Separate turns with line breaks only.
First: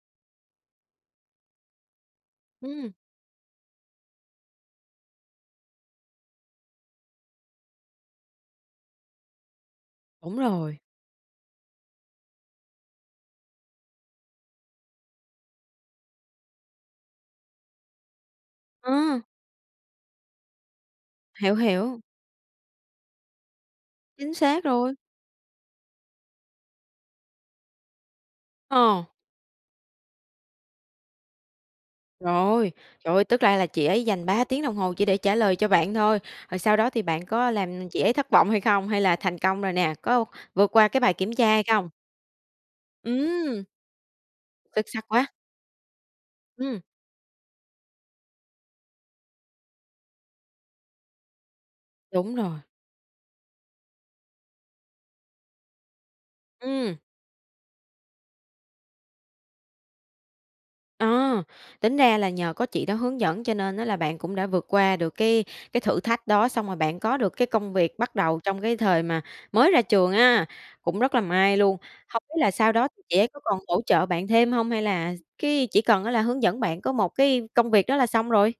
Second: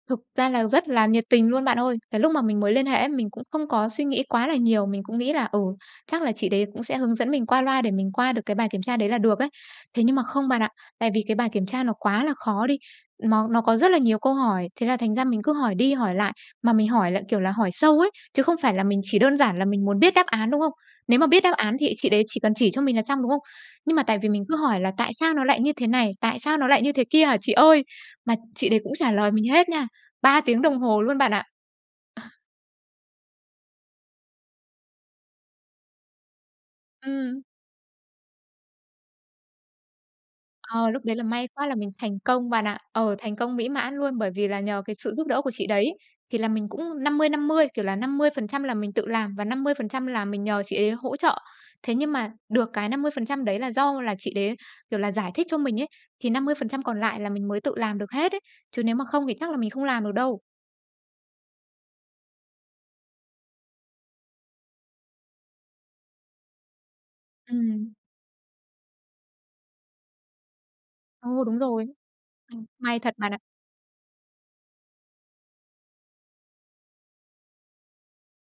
Thực ra là rất là nhiệt tình luôn bạn ơi. Cái lúc mà mình mới liên
Ừm.
hệ ấy, mình cũng không có suy nghĩ quá là nhiều, mình cũng nghĩ là, ừ, chắc là chị đấy cũng sẽ hướng dẫn mình qua loa để mình qua được cái bài kiểm tra đấy là được ấy. Thế nhưng mà
Đúng
không bạn ạ,
rồi.
tại vì cái bài kiểm tra nó quá là khó đi, nó nó có rất là nhiều câu hỏi, thế là thành ra mình cứ hỏi đi hỏi lại. Mà mình hỏi lại, kiểu là, hỏi sâu ấy, chứ không phải là mình chỉ
Ờ.
đơn giản là mình muốn biết đáp án, đúng không? Nếu mà biết đáp
Hiểu,
án thì
hiểu.
chị đấy chỉ cần chỉ cho mình là xong, đúng không? Nhưng mà tại vì
Chính
mình cứ
xác
hỏi là
rồi.
"Tại sao nó lại như thế này? Tại sao nó lại như thế kia hả chị ơi?" mà chị đấy cũng
Ờ.
trả lời mình hết nha. 3 tiếng đồng hồ luôn bạn ạ.
Rồi, trời ơi, tức ra là chị ấy dành 3 tiếng đồng hồ chỉ để trả lời cho bạn thôi, rồi sau đó thì bạn
Ừm.
có làm chị ấy thất vọng hay không, hay là thành công rồi nè? Có vượt qua
Ờ,
cái
lúc
bài
đấy là
kiểm
may
tra hay
quá là
không?
mình thành công bạn ạ. Ờ, thành công
Ừm!
mỹ mãn luôn, bởi vì là nhờ
Xuất
cái
sắc
sự giúp
quá.
đỡ của chị đấy. Thì là mình
Ừm.
cũng 50-50, kiểu là, 50% là mình tự làm và 50% là mình nhờ chị ấy hỗ trợ. Thế nhưng mà
Đúng rồi.
được cái 50% đấy là do là chị đấy, kiểu là, giải thích cho mình ấy, thì 50%
Ừm.
còn lại là mình mới tự làm được hết ấy, chứ nếu mà không thì chắc là mình không làm được đâu.
À, tính ra là nhờ có chị đó hướng dẫn cho nên á là bạn cũng đã vượt qua được cái cái thử thách đó, xong rồi bạn có được cái công
Ừm.
việc bắt đầu trong cái thời mà mới ra trường á, cũng rất là
Ờ,
may
đúng
luôn.
rồi.
Hông biết là
Ừm,
sau đó
may
thì
thật
chị ấy
bạn
có
ạ.
còn hỗ trợ bạn thêm hông? Hay là s cái chỉ cần á là hướng dẫn bạn có một cái công việc đó là xong rồi?